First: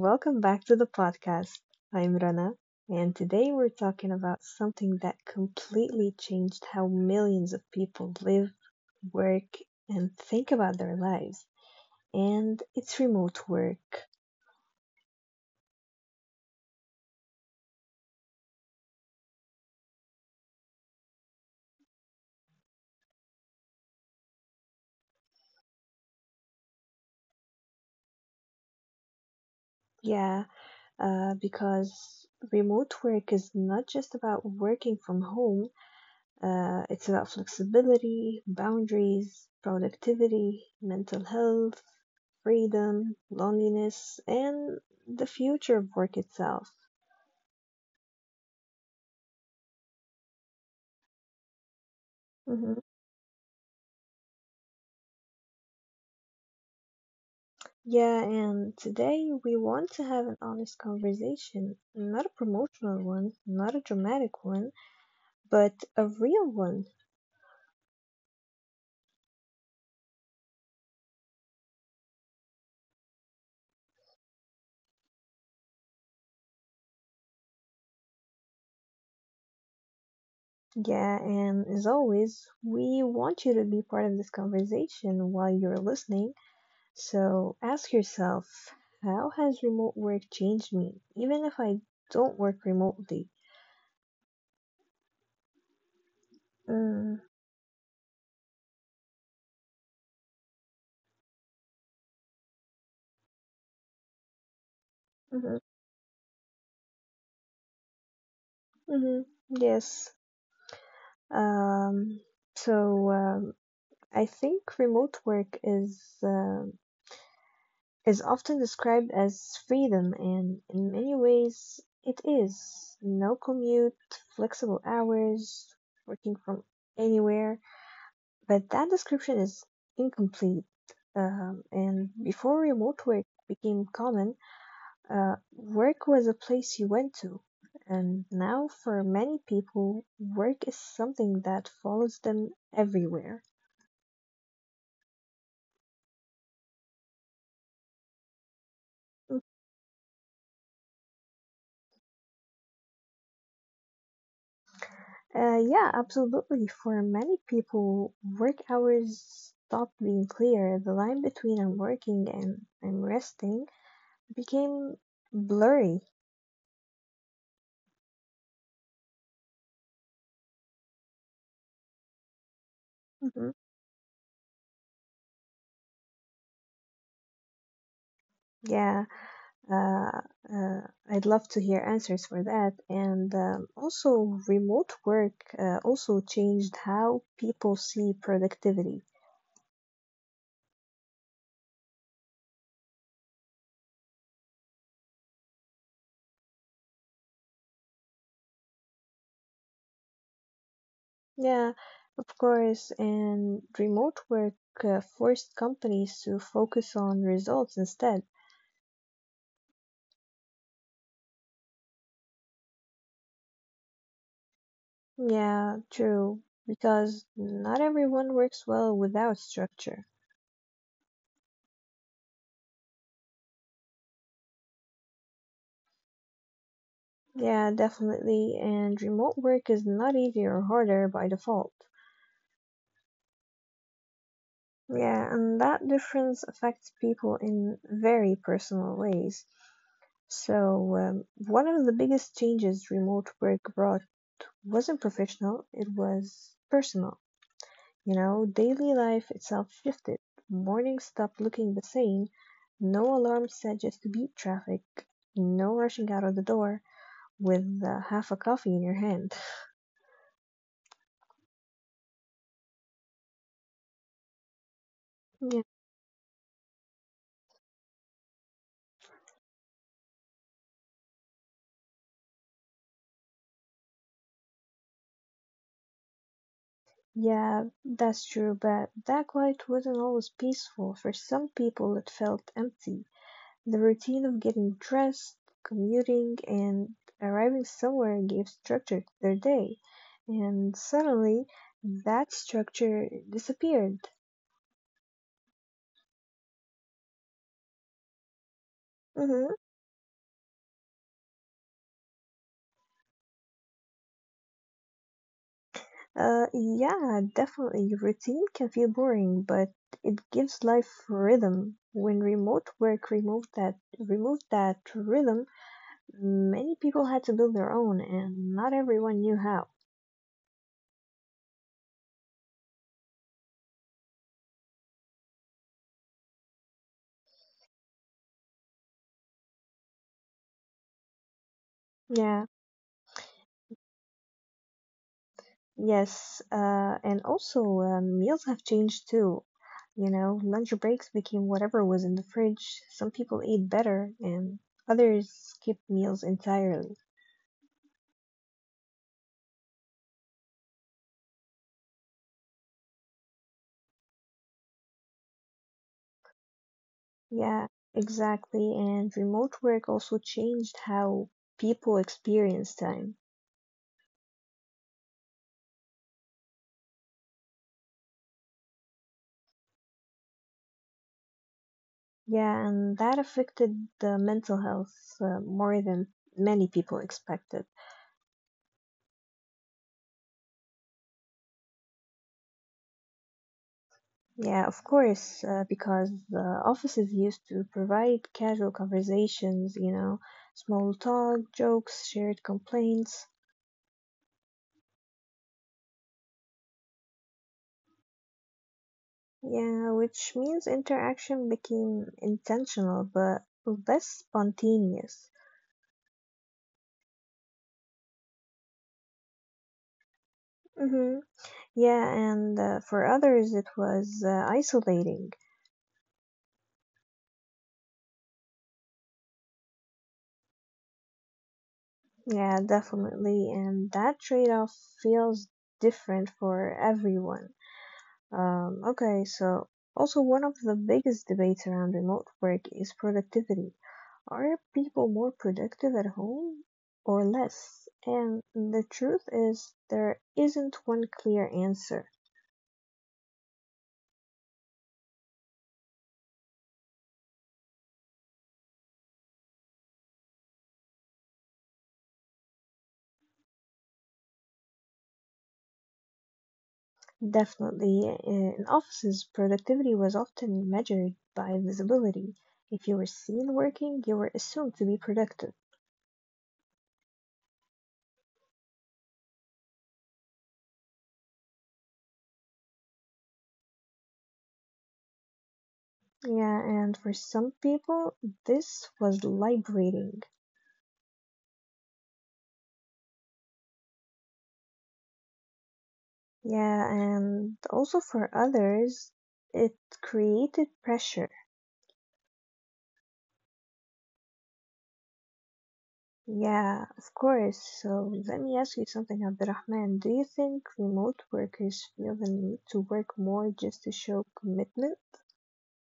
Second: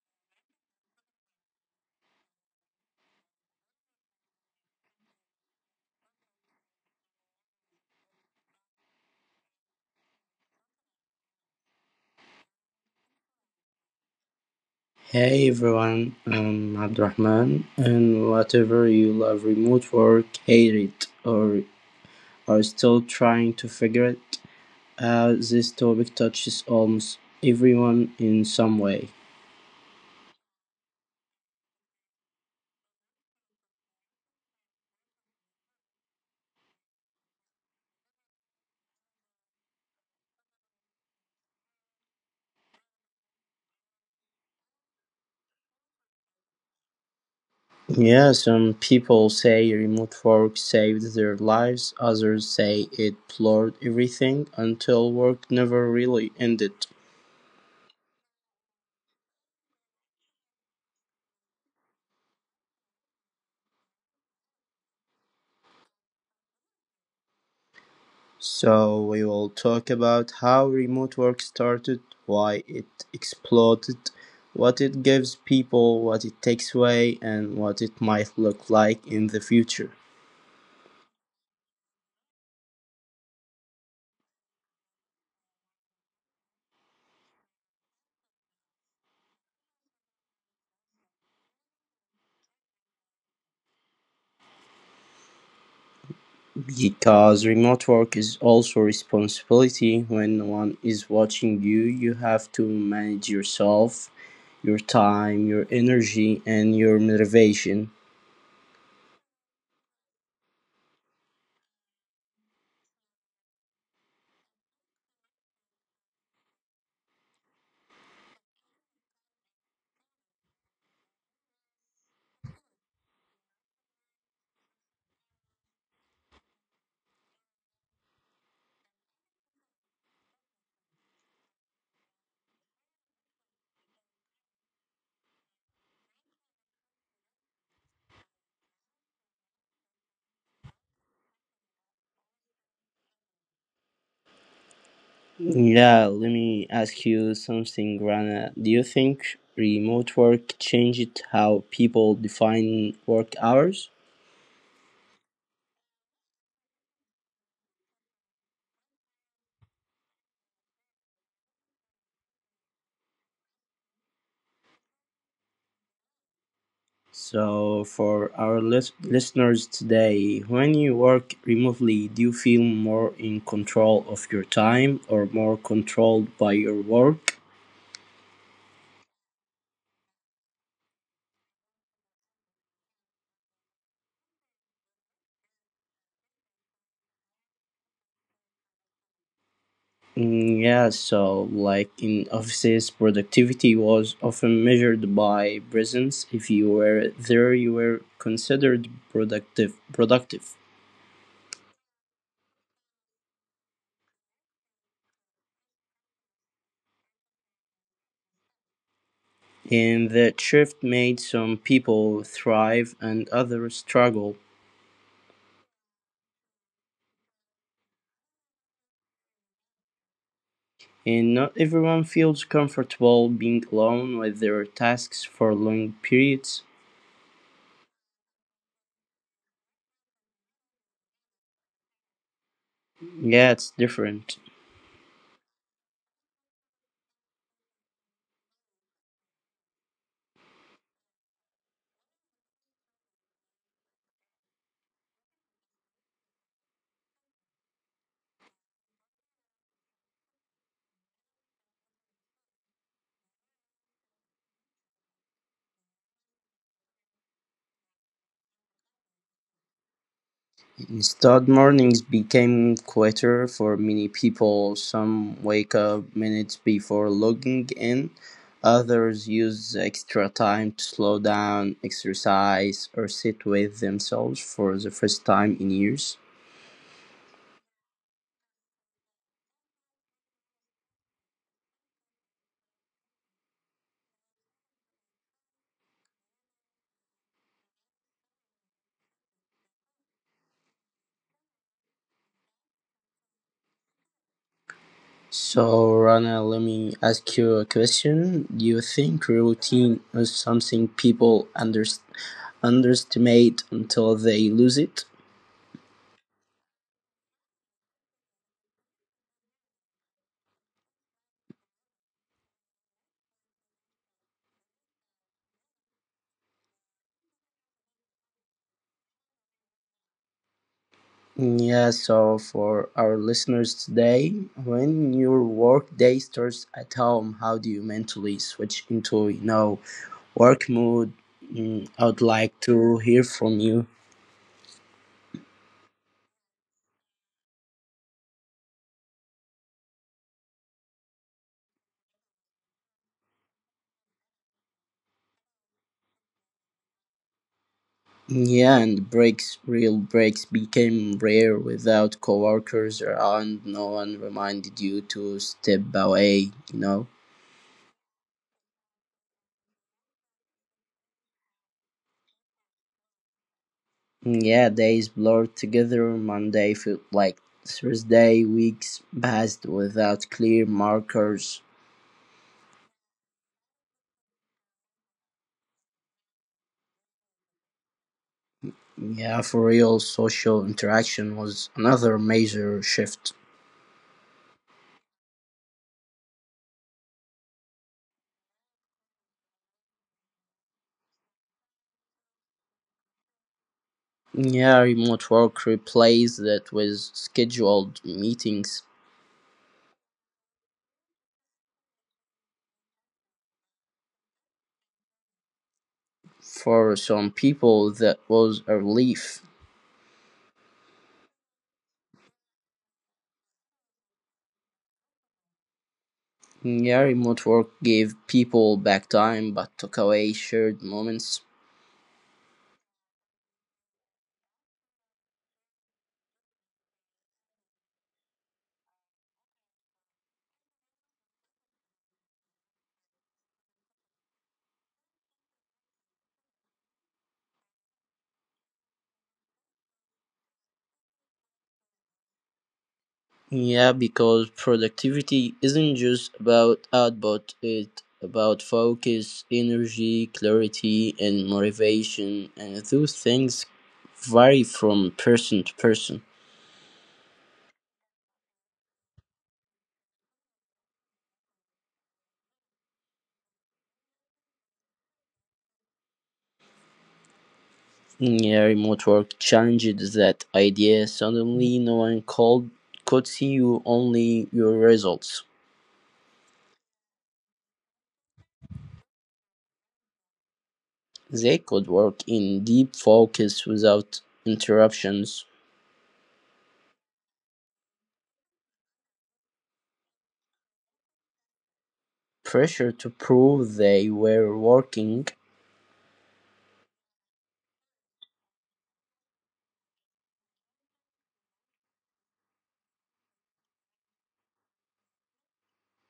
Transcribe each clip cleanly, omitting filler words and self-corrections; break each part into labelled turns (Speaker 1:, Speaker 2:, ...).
Speaker 1: welcome back to the podcast. I'm Rana, and today we're talking about something that completely changed how millions of people live, work, and think about their lives. And it's remote work.
Speaker 2: Hey everyone, I'm Abdurrahman, and whatever you love remote work, hate it, or are still trying to figure it out, this topic touches almost everyone in some way.
Speaker 1: Yeah, because remote work is not just about working from home, it's about flexibility, boundaries, productivity, mental health freedom, loneliness, and the future of work itself.
Speaker 2: Yeah, some people say remote work saved their lives, others
Speaker 1: hmm
Speaker 2: say it blurred everything until work never really ended.
Speaker 1: Yeah, and today we want to have an honest conversation, not a promotional one, not a dramatic one, but a real one.
Speaker 2: So we will talk about how remote work started, why it exploded, what it gives people, what it takes away, and what it might look like in the future.
Speaker 1: Yeah, and as always, we want you to be part of this conversation while you're listening. So ask yourself, how has remote work changed me, even if I don't work remotely? Mm,
Speaker 2: Because remote work is also responsibility. When no one is watching you, you have to manage yourself, your time,
Speaker 1: hmm
Speaker 2: your energy, and your motivation.
Speaker 1: hmm Yes. Um, so um, I think remote work is often described as freedom, and in many ways it is. No commute, flexible hours, working from anywhere. But that description is incomplete. And before remote work became common, work was a place you went to. And now, for many people, work is something that follows them everywhere.
Speaker 2: Yeah, let me ask you something, Rana. Do you think
Speaker 1: Uh,
Speaker 2: remote work changed how people define work hours?
Speaker 1: yeah, absolutely. For many people, work hours stopped being clear. The line between I'm working and I'm resting became blurry.
Speaker 2: So, for our listeners today, when you work remotely, do you feel more in
Speaker 1: hmm
Speaker 2: control of your time or more controlled by your work?
Speaker 1: Yeah. Uh, uh, I'd love to hear answers for that. And also, remote work also changed how people see productivity.
Speaker 2: Mm, yeah, so like in offices, productivity was often measured by presence. If you were there, you were considered productive.
Speaker 1: Yeah, of course. And remote work forced companies to focus on results instead.
Speaker 2: In that shift made some people thrive and others struggle,
Speaker 1: Yeah, true. Because not everyone works well without structure.
Speaker 2: and not everyone feels comfortable being alone with their tasks for long periods.
Speaker 1: Yeah, definitely. And remote work is not easier or harder by default.
Speaker 2: Yeah, it's different.
Speaker 1: Yeah, and that difference affects people in very personal ways. So, one of the biggest changes remote work brought wasn't professional, it was personal. You know, daily life itself shifted. Mornings stopped looking the same. No alarm set just to beat traffic. No rushing out of the door with half a coffee in your hand.
Speaker 2: Instead, mornings became quieter for many people. Some
Speaker 1: Yeah,
Speaker 2: wake up minutes before logging in, others use extra time to slow down, exercise, or sit with themselves for the first time in years.
Speaker 1: yeah, that's true, but that quiet wasn't always peaceful. For some people, it felt empty. The routine of getting dressed, commuting, and arriving somewhere gave structure to their day. And suddenly, that structure disappeared.
Speaker 2: So, Rana, let me ask you a question. Do you think
Speaker 1: Mhm.
Speaker 2: routine is something people underestimate until they lose it?
Speaker 1: Yeah, definitely. Routine can feel boring, but it gives life rhythm. When remote work removed that rhythm, many people had to build their own, and not everyone knew how.
Speaker 2: Yeah, so for our listeners today, when your work day starts at home, how do you mentally switch into, work mode? Mm, I would
Speaker 1: Yeah,
Speaker 2: like to hear from you.
Speaker 1: yes, and also meals have changed too. You know, lunch breaks became whatever was in the fridge. Some people ate better, and others skipped meals entirely.
Speaker 2: Yeah, and breaks, real breaks became rare without coworkers around. No one reminded you to step away.
Speaker 1: Yeah, exactly. And remote work also changed how people experience time.
Speaker 2: Yeah, days blurred together. Monday felt like Thursday. Weeks passed without clear markers.
Speaker 1: Yeah, and that affected the mental health more than many people expected.
Speaker 2: Yeah, for real, social interaction was another major shift.
Speaker 1: Yeah, of course, because the offices used to provide casual conversations, you know, small talk, jokes, shared complaints.
Speaker 2: Yeah, remote work replaced that with scheduled meetings.
Speaker 1: Yeah, which means interaction became intentional but less spontaneous.
Speaker 2: For some people, that was a relief.
Speaker 1: Mhm. Yeah, and for others it was isolating.
Speaker 2: Yeah, remote work gave people back time but took away shared moments.
Speaker 1: Yeah, definitely. And that trade-off feels different for everyone. Okay, so also one of the biggest debates around remote work is productivity. Are people more productive at home or less? And the truth is there isn't one clear answer.
Speaker 2: Yeah, because productivity isn't just about output, it's about focus, energy, clarity, and motivation, and those things vary from person to person.
Speaker 1: Definitely, in offices, productivity was often measured by visibility. If you were seen working, you were assumed to be productive.
Speaker 2: Yeah, remote work challenged that idea. Suddenly, no one called could see you, only your results.
Speaker 1: Yeah, and for some people, this was liberating.
Speaker 2: They could work in deep focus without interruptions
Speaker 1: Yeah, and also for others, it created pressure.
Speaker 2: pressure to prove they were working.
Speaker 1: Yeah, of course. So let me ask you something, Abdurrahman. Do you think remote workers feel the need to work more just to show commitment?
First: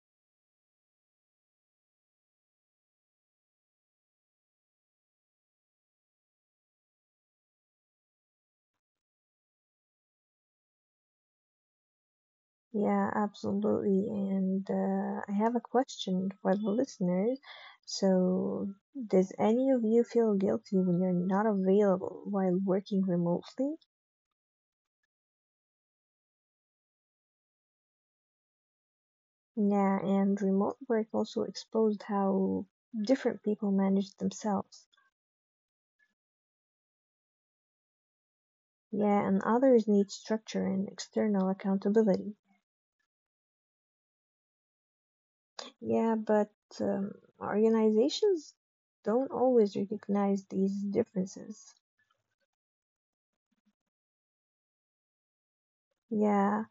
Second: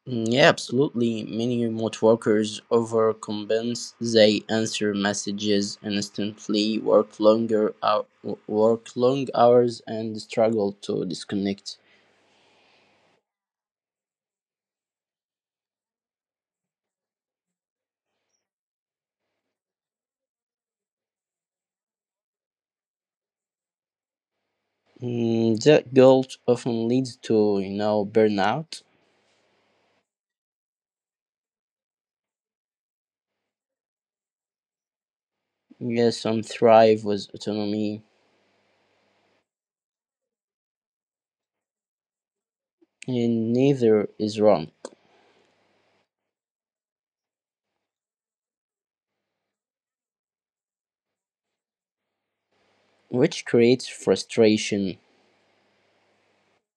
Speaker 2: Yeah, absolutely. Many remote workers overcompensate. They answer messages instantly, work long hours, and struggle to disconnect.
Speaker 1: Yeah, absolutely. And I have a question for the listeners. So, does any of you feel guilty when you're not available while working remotely?
Speaker 2: Mm, that guilt often leads to burnout.
Speaker 1: Yeah, and remote work also exposed how different people manage themselves.
Speaker 2: Yes, some thrive with autonomy,
Speaker 1: Yeah, and others need structure and external accountability.
Speaker 2: and neither is wrong,
Speaker 1: Yeah, but um, organizations don't always recognize these differences.
Speaker 2: which creates frustration.
Speaker 1: Yeah.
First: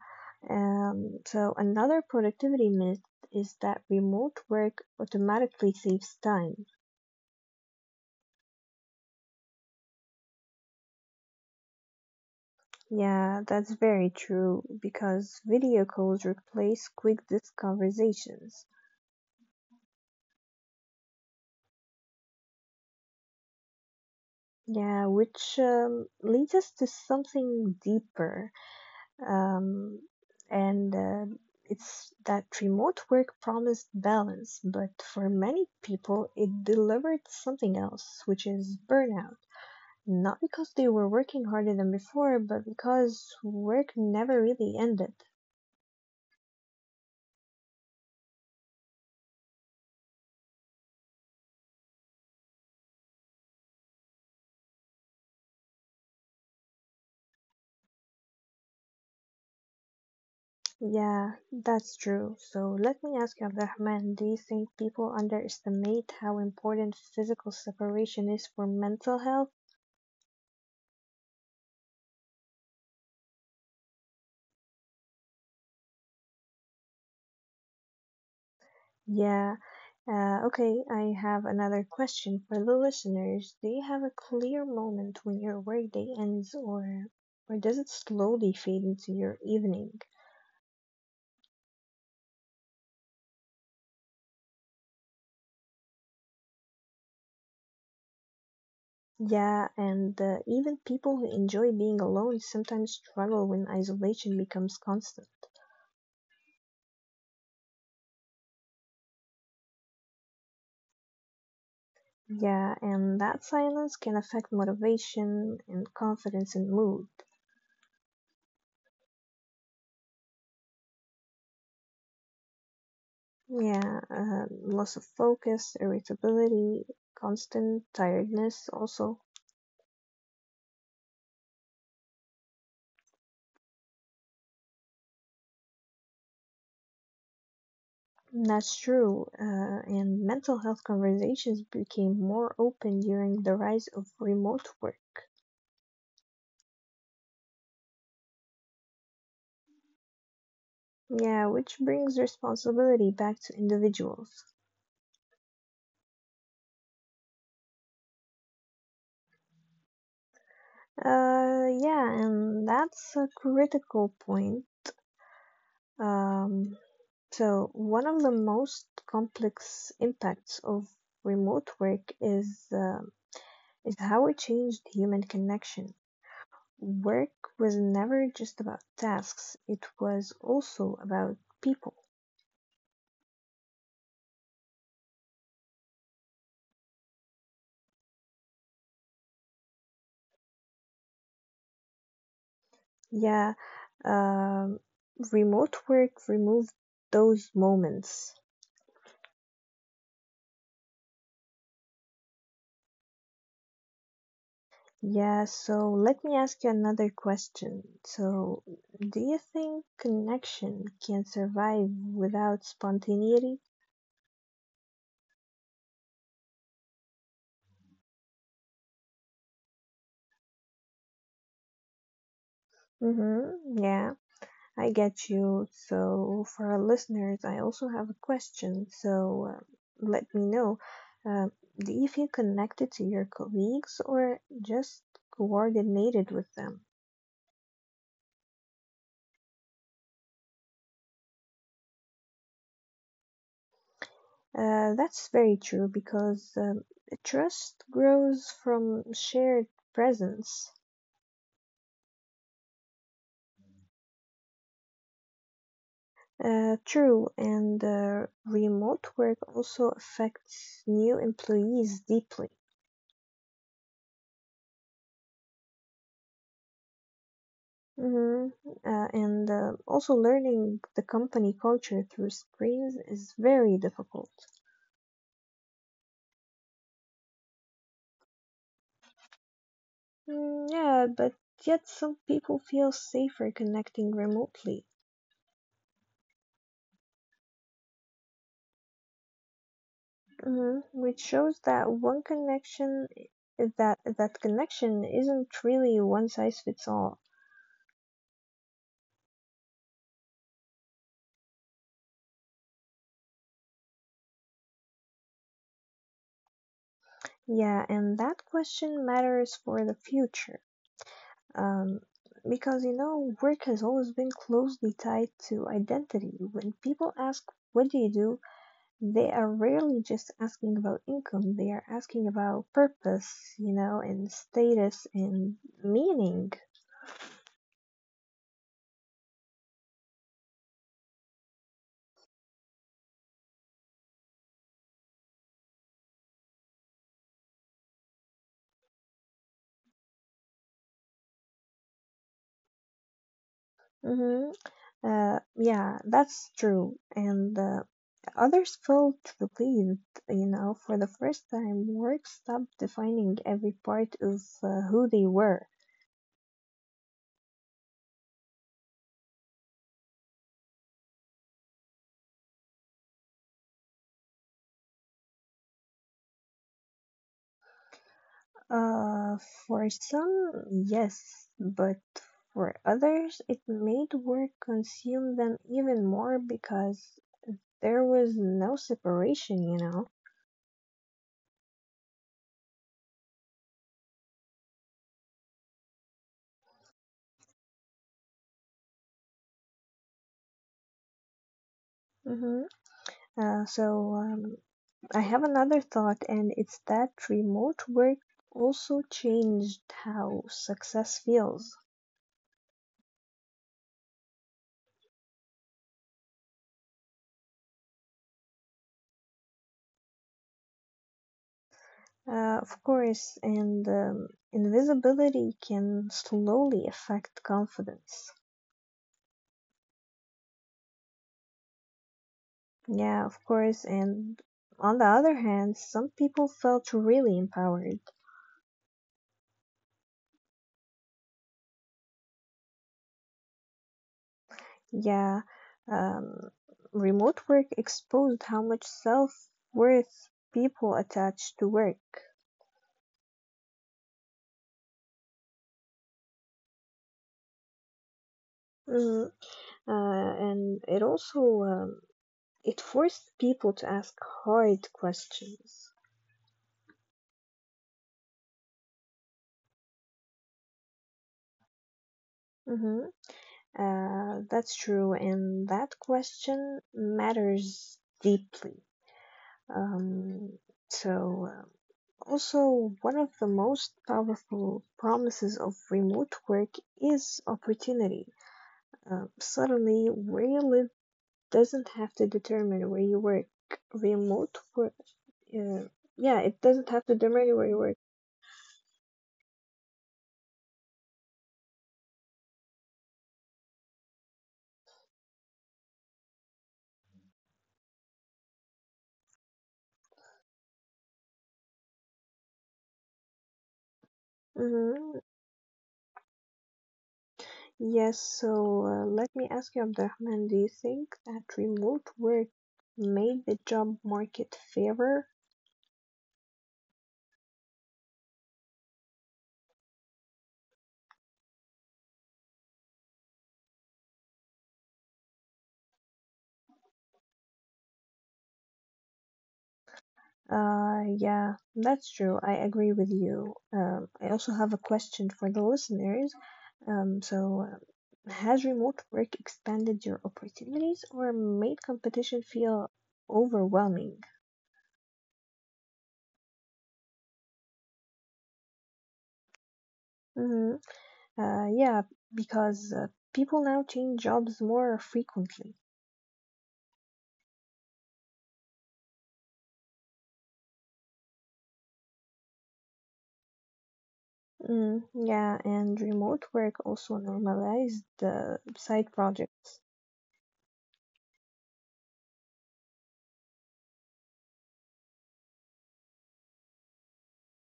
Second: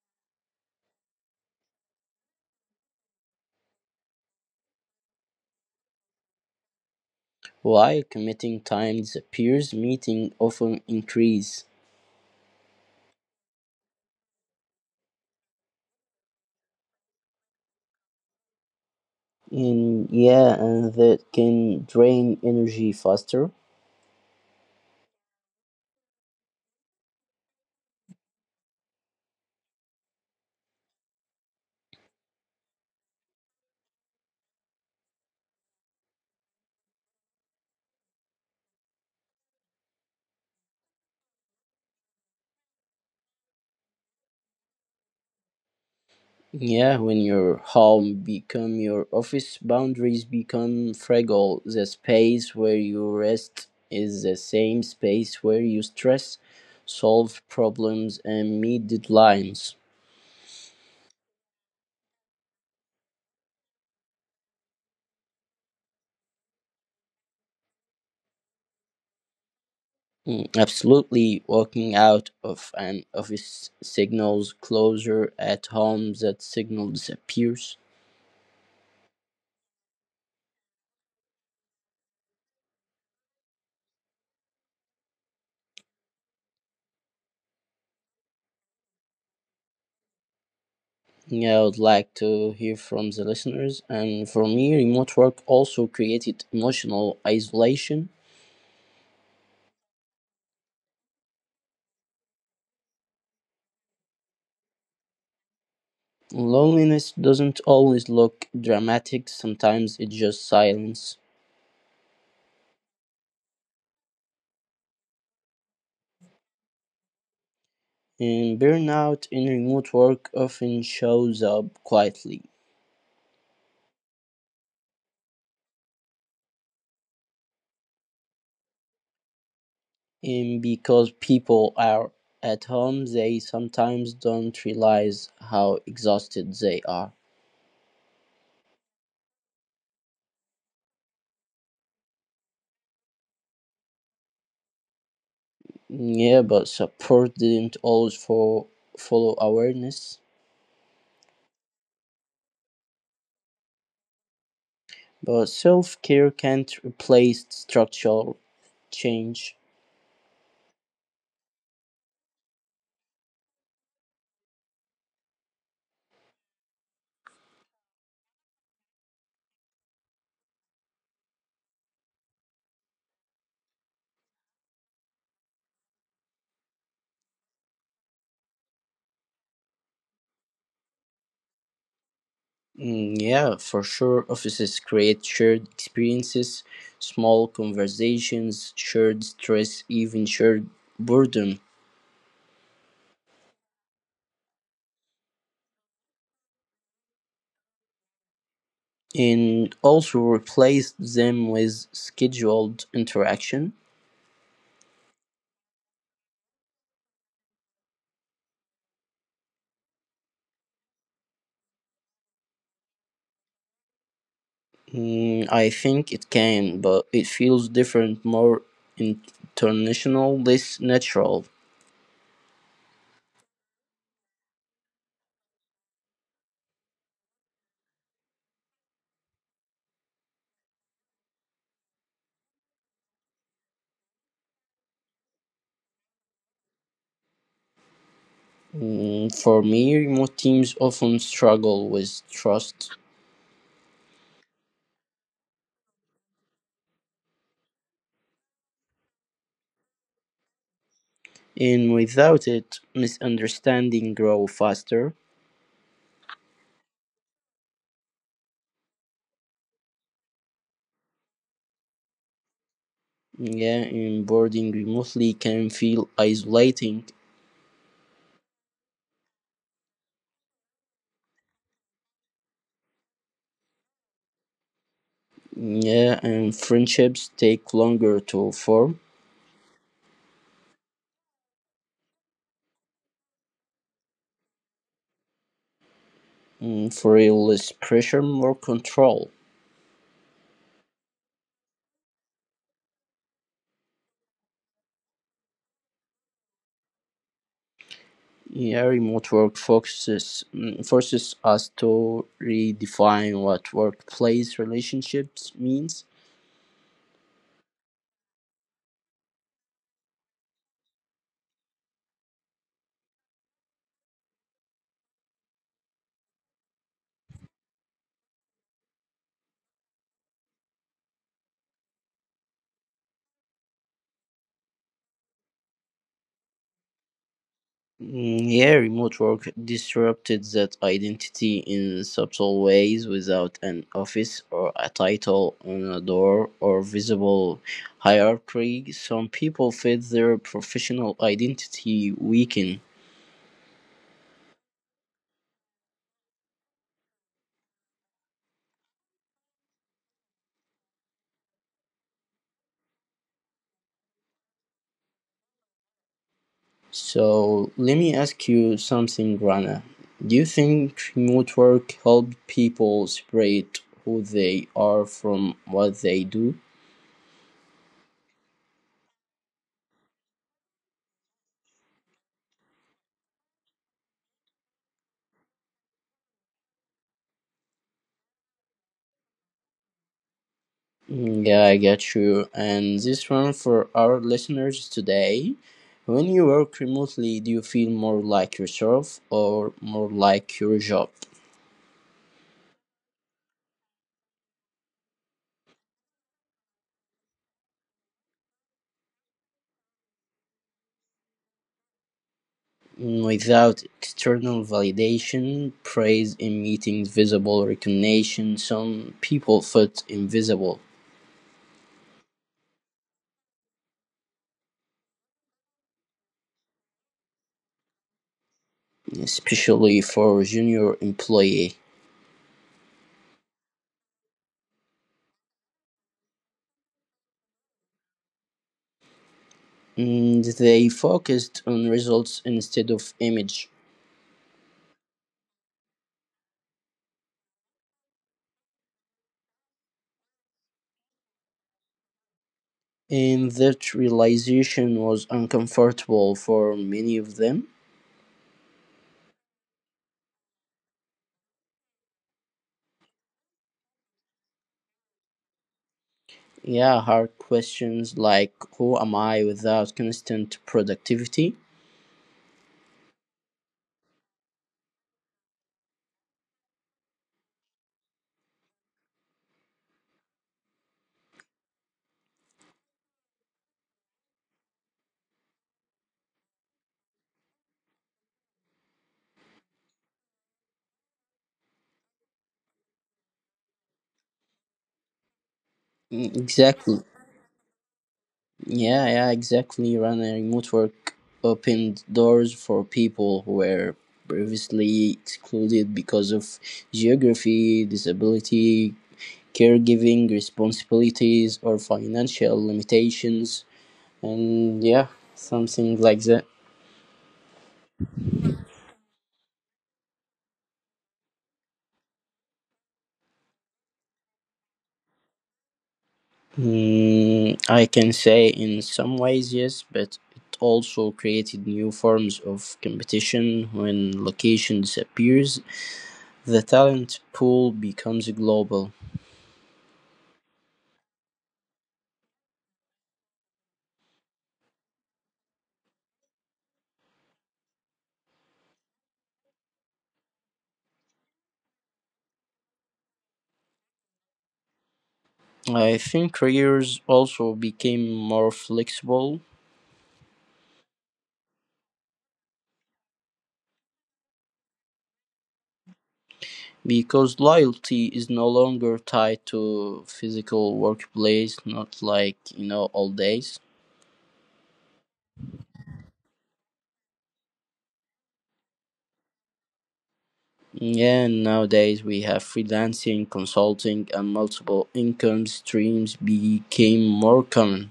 Speaker 1: So another productivity myth is that remote work automatically saves time.
Speaker 2: While committing time disappears, meeting often increase.
Speaker 1: Yeah, that's very true because video calls replace quick dis conversations.
Speaker 2: And yeah, and that can drain energy faster.
Speaker 1: Yeah, which leads us to something deeper. Um, and It's that remote work promised balance, but for many people, it delivered something else, which is burnout. Not because they were working harder than before, but because work never really ended.
Speaker 2: Yeah, when your home become your office, boundaries become fragile. The space where you rest is the same space where you stress, solve problems, and meet deadlines.
Speaker 1: Yeah, that's true. So let me ask you, Abdurrahman, do you think people underestimate how important physical separation is for mental health?
Speaker 2: Mm, absolutely, walking out of an office signals closure at home, that signal disappears.
Speaker 1: Yeah, okay, I have another question for the listeners. Do you have a clear moment when your workday ends or does it slowly fade into your evening?
Speaker 2: Yeah, I would like to hear from the listeners. And for me, remote work also created emotional isolation.
Speaker 1: Yeah, and even people who enjoy being alone sometimes struggle when isolation becomes constant.
Speaker 2: Loneliness doesn't always look dramatic, sometimes it's just silence.
Speaker 1: Yeah, and that silence can affect motivation and confidence and mood.
Speaker 2: And burnout in remote work often shows up quietly.
Speaker 1: Yeah, loss of focus, irritability, constant tiredness also.
Speaker 2: And because people are at home, they sometimes don't realize how exhausted they are.
Speaker 1: That's true, and mental health conversations became more open during the rise of remote work.
Speaker 2: Yeah, but support didn't always follow awareness.
Speaker 1: Yeah, which brings responsibility back to individuals.
Speaker 2: But self care can't replace structural change.
Speaker 1: Yeah, and that's a critical point. Um, so, one of the most complex impacts of remote work is how it changed human connection. Work was never just about tasks; it was also about people.
Speaker 2: Mm, yeah, for sure. Offices create shared experiences, small conversations, shared stress, even shared boredom,
Speaker 1: Yeah, um, remote work removed those moments.
Speaker 2: and also replace them with scheduled interaction.
Speaker 1: Yeah, so let me ask you another question. So, do you think connection can survive without spontaneity?
Speaker 2: Mm, I think it can, but it feels different, more international, less natural.
Speaker 1: Mm-hmm, yeah, I get you. So, for our listeners, I also have a question. So, let me know. Uh, do you feel connected to your colleagues or just coordinated with them?
Speaker 2: Mm, for me, remote teams often struggle with trust
Speaker 1: That's very true because trust grows from shared presence.
Speaker 2: and without it misunderstanding grow faster,
Speaker 1: True, and remote work also affects new employees deeply.
Speaker 2: yeah, and boarding remotely can feel isolating,
Speaker 1: Hmm and Also learning the company culture through screens is very difficult.
Speaker 2: yeah, and friendships take longer to form.
Speaker 1: Mm, yeah, but yet some people feel safer connecting remotely.
Speaker 2: Mm, for real less pressure more control,
Speaker 1: Which shows that one connection that that connection isn't really one size fits all.
Speaker 2: yeah, remote work forces us to redefine what workplace relationships means.
Speaker 1: Yeah, and that question matters for the future. Um, because you know, work has always been closely tied to identity. When people ask, "What do you do?" they are rarely just asking about income, they are asking about purpose, you know, and status and meaning.
Speaker 2: Yeah, remote work disrupted that identity in subtle ways without an office or a title on a door or visible hierarchy. Some people felt their professional identity weaken.
Speaker 1: hmm yeah, that's true. And others felt relieved, you know, for the first time, work stopped defining every part of who they were.
Speaker 2: So, let me ask you something, Rana. Do you think remote work helped people separate who they are from what they do?
Speaker 1: Uh, for some, yes, but for others, it made work consume them even more because there was no separation, you know.
Speaker 2: Mm, yeah, I get you. And this one for our listeners today. When you work remotely, do you feel more like yourself or more like your job?
Speaker 1: hmm so um, I have another thought, and it's that remote work also changed how success feels.
Speaker 2: Mm, without external validation, praise in meetings, visible recognition, some people felt invisible,
Speaker 1: Of course, and invisibility can slowly affect confidence.
Speaker 2: especially for junior employee.
Speaker 1: Yeah, of course. And on the other hand, some people felt really empowered.
Speaker 2: And they focused on results instead of image.
Speaker 1: Yeah, um, remote work exposed how much self worth people attach to work.
Speaker 2: And that realization was uncomfortable for many of them.
Speaker 1: Mhm. And it forced people to ask hard questions.
Speaker 2: Yeah, hard questions like who am I without constant productivity?
Speaker 1: hmm that's true, and that question matters deeply. Um, so Also, one of the most powerful promises of remote work is opportunity. Suddenly, where you live doesn't have to determine where you work. Remote work, uh,
Speaker 2: Mm,
Speaker 1: yeah, it doesn't
Speaker 2: exactly.
Speaker 1: have to determine where you work.
Speaker 2: Yeah, yeah, exactly. Running remote work opened doors for people who were previously excluded because of geography, disability, caregiving responsibilities, or financial limitations. And yeah,
Speaker 1: Mhm.
Speaker 2: something like that.
Speaker 1: Yes, so let me ask you, Abdurrahman, do you think that remote work made the job market fairer?
Speaker 2: Mm, I can say in some ways yes, but it also created new forms of competition when location disappears. The talent pool becomes global.
Speaker 1: Yeah, that's true. I agree with you. I also have a question for the listeners. Has remote work expanded your opportunities or made competition feel overwhelming?
Speaker 2: I think careers also became more flexible
Speaker 1: hmm Uh, yeah, because people now change jobs more frequently.
Speaker 2: because loyalty is no longer tied to physical workplace, not like old days.
Speaker 1: Yeah, and remote work also normalized side projects.
Speaker 2: Yeah, nowadays we have freelancing, consulting, and multiple income streams became more common.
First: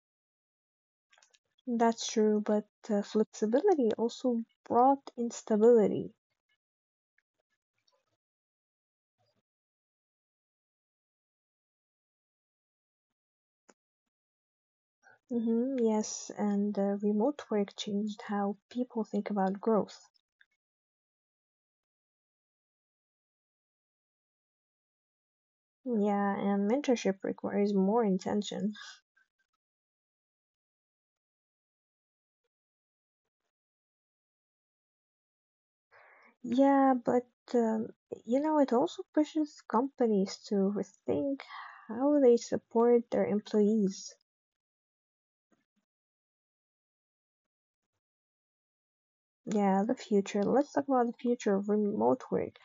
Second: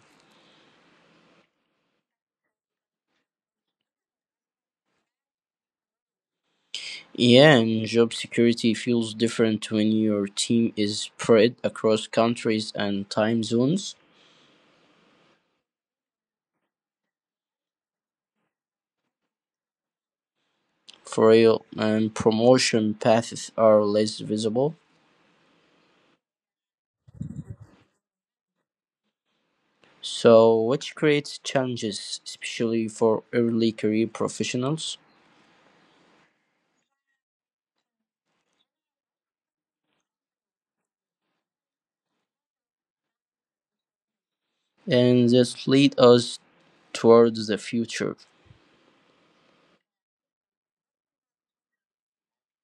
Speaker 1: That's true, but flexibility also brought instability.
Speaker 2: Yeah, and job security feels different when your team is spread across countries and time zones
Speaker 1: Mm-hmm, yes, and remote work changed how people think about growth.
Speaker 2: for real, and promotion paths are less visible.
Speaker 1: Yeah, and mentorship requires more intention.
Speaker 2: So, which creates challenges, especially for early career professionals,
Speaker 1: Yeah, but um, you know, it also pushes companies to rethink how they support their employees.
Speaker 2: and this lead us towards the future.
Speaker 1: Yeah, the future. Let's talk about the future of remote work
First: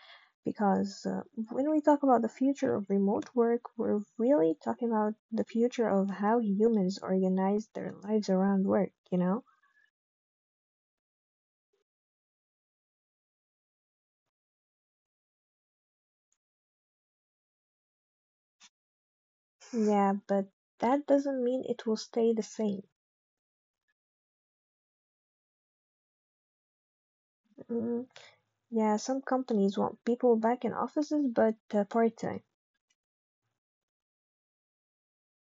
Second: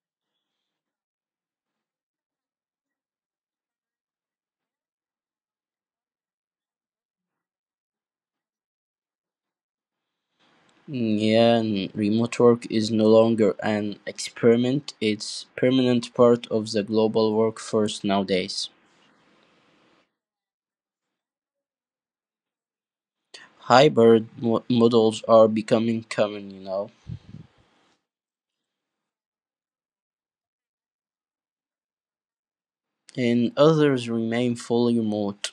Speaker 1: because when we talk about the future of remote work, we're really talking about the future of how humans organize their lives around work, you know?
Speaker 2: Yeah, and remote work is no longer an experiment, it's permanent part of the global workforce nowadays.
Speaker 1: Yeah, but that doesn't mean it will stay the same.
Speaker 2: Hybrid models are becoming common, you know,
Speaker 1: Mm, yeah, some companies want people back in offices, but part-time.
Speaker 2: and others remain fully remote.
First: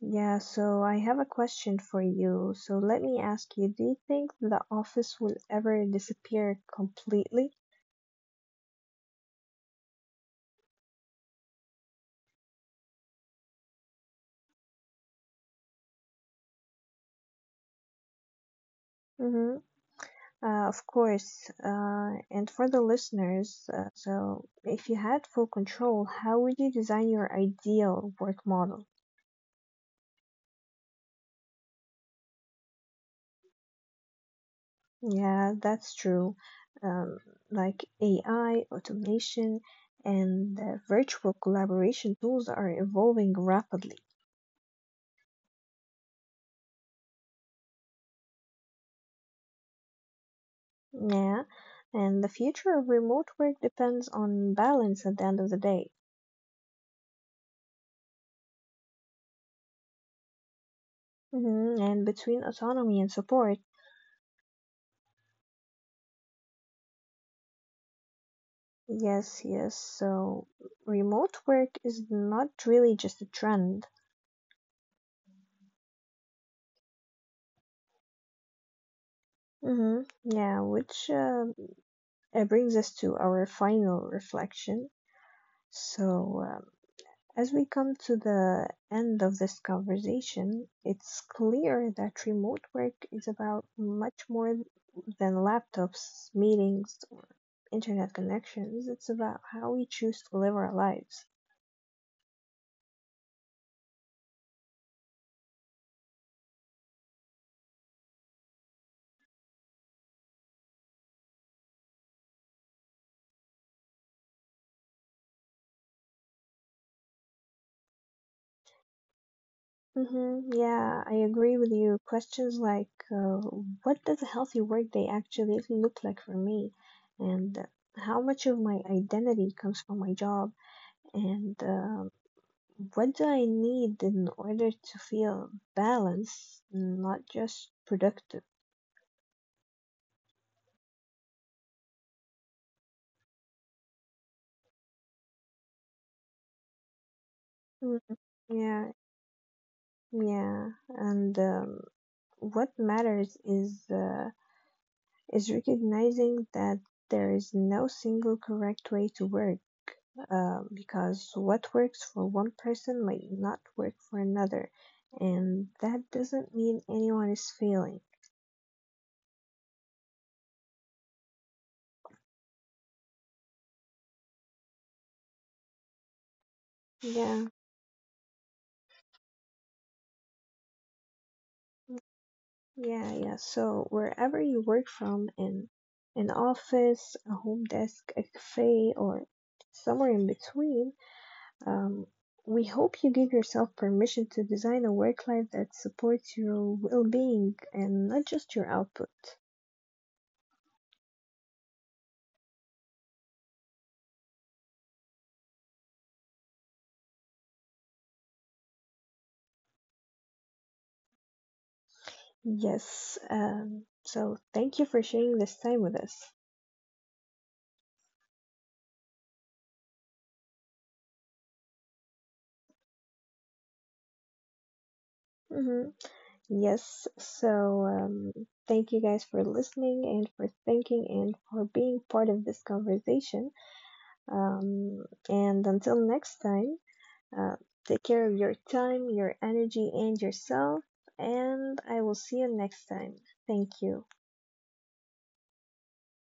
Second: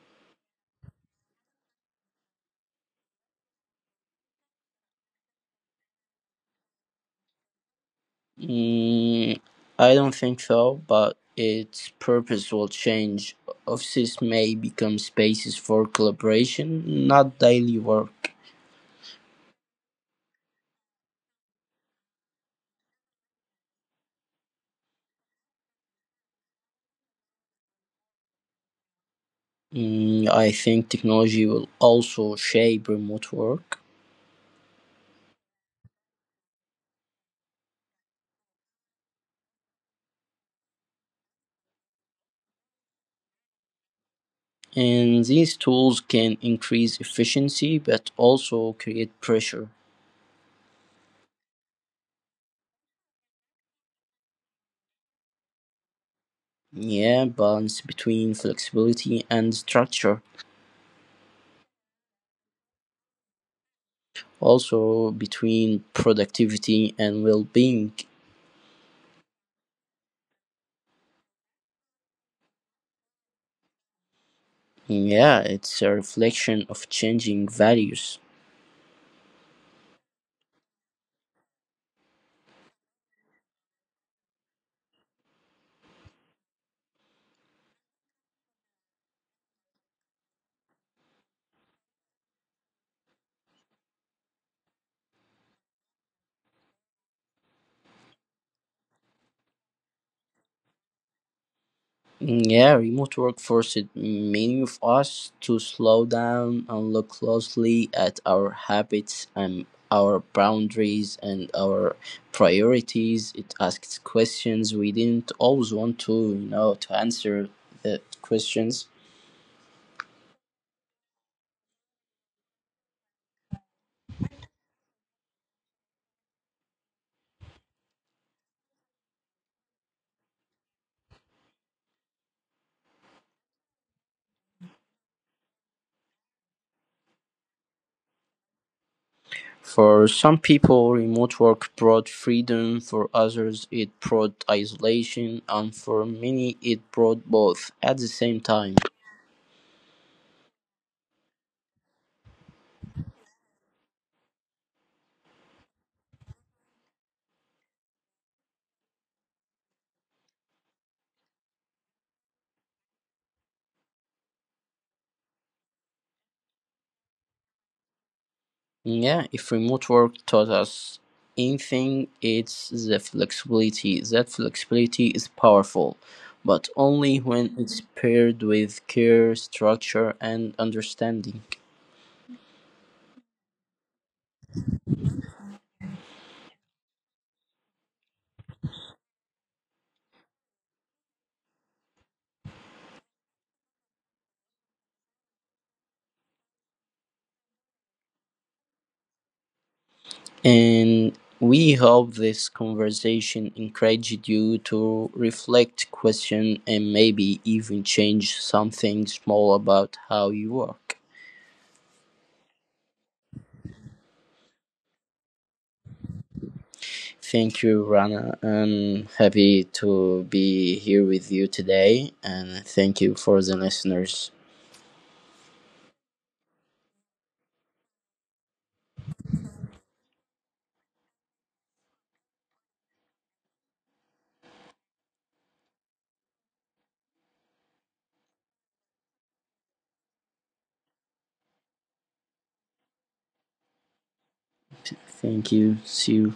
Speaker 1: Yeah, so I have a question for you. So let me ask you, do you think the office will ever disappear completely?
Speaker 2: Mm, I don't think so, but its purpose will change. Offices may become spaces for collaboration, not daily work.
Speaker 1: Mm-hmm. Of course. And for the listeners, so if you had full control, how would you design your ideal work model?
Speaker 2: Mm, I think technology will also shape remote work.
Speaker 1: Yeah, that's true. Um, like AI, automation, and virtual collaboration tools are evolving rapidly.
Speaker 2: And these tools can increase efficiency but also create pressure.
Speaker 1: Yeah, and the future of remote work depends on balance at the end of the day.
Speaker 2: Yeah, balance between flexibility and structure,
Speaker 1: And between autonomy and support.
Speaker 2: also between productivity and well being.
Speaker 1: Yes, yes. So remote work is not really just a trend.
Speaker 2: Yeah, it's a reflection of changing values.
Speaker 1: Yeah, which brings us to our final reflection. So, um, As we come to the end of this conversation, it's clear that remote work is about much more than laptops, meetings, or internet connections. It's about how we choose to live our lives.
Speaker 2: Yeah, remote work forced many of us to slow down and look closely at our habits and our boundaries and our priorities. It asks questions we didn't always want to, to answer the questions.
Speaker 1: Mm-hmm, yeah, I agree with you. Questions like, what does a healthy workday actually look like for me? And how much of my identity comes from my job? And what do I need in order to feel balanced, not just productive?
Speaker 2: For some people, remote work brought freedom. For others, it brought isolation, and for many, it brought both at
Speaker 1: Mm,
Speaker 2: the same time.
Speaker 1: Yeah, yeah. And what matters is recognizing that there is no single correct way to work, because what works for one person might not work for another, and that doesn't mean anyone is failing.
Speaker 2: Yeah, if remote work taught us anything, it's the flexibility. That flexibility is powerful, but only
Speaker 1: Yeah.
Speaker 2: when it's paired with care, structure, and understanding.
Speaker 1: Yeah, yeah. So wherever you work from, in an office, a home desk, a cafe, or somewhere in between, um, we hope you give yourself permission to design a work life that supports your well-being and not just your output.
Speaker 2: And we hope this conversation encouraged you to reflect, question, and maybe even change something small about how you work.
Speaker 1: Yes. So thank you for sharing this time with us.
Speaker 2: Thank you, Rana. I'm happy to be here with you today, and thank you for the listeners.
Speaker 1: Mm-hmm. Yes. So thank you guys for listening and for thinking and for being part of this conversation. And until next time, uh, take care of your time, your energy, and yourself. And I will see you next time. Thank you.
Speaker 2: Thank you. See you.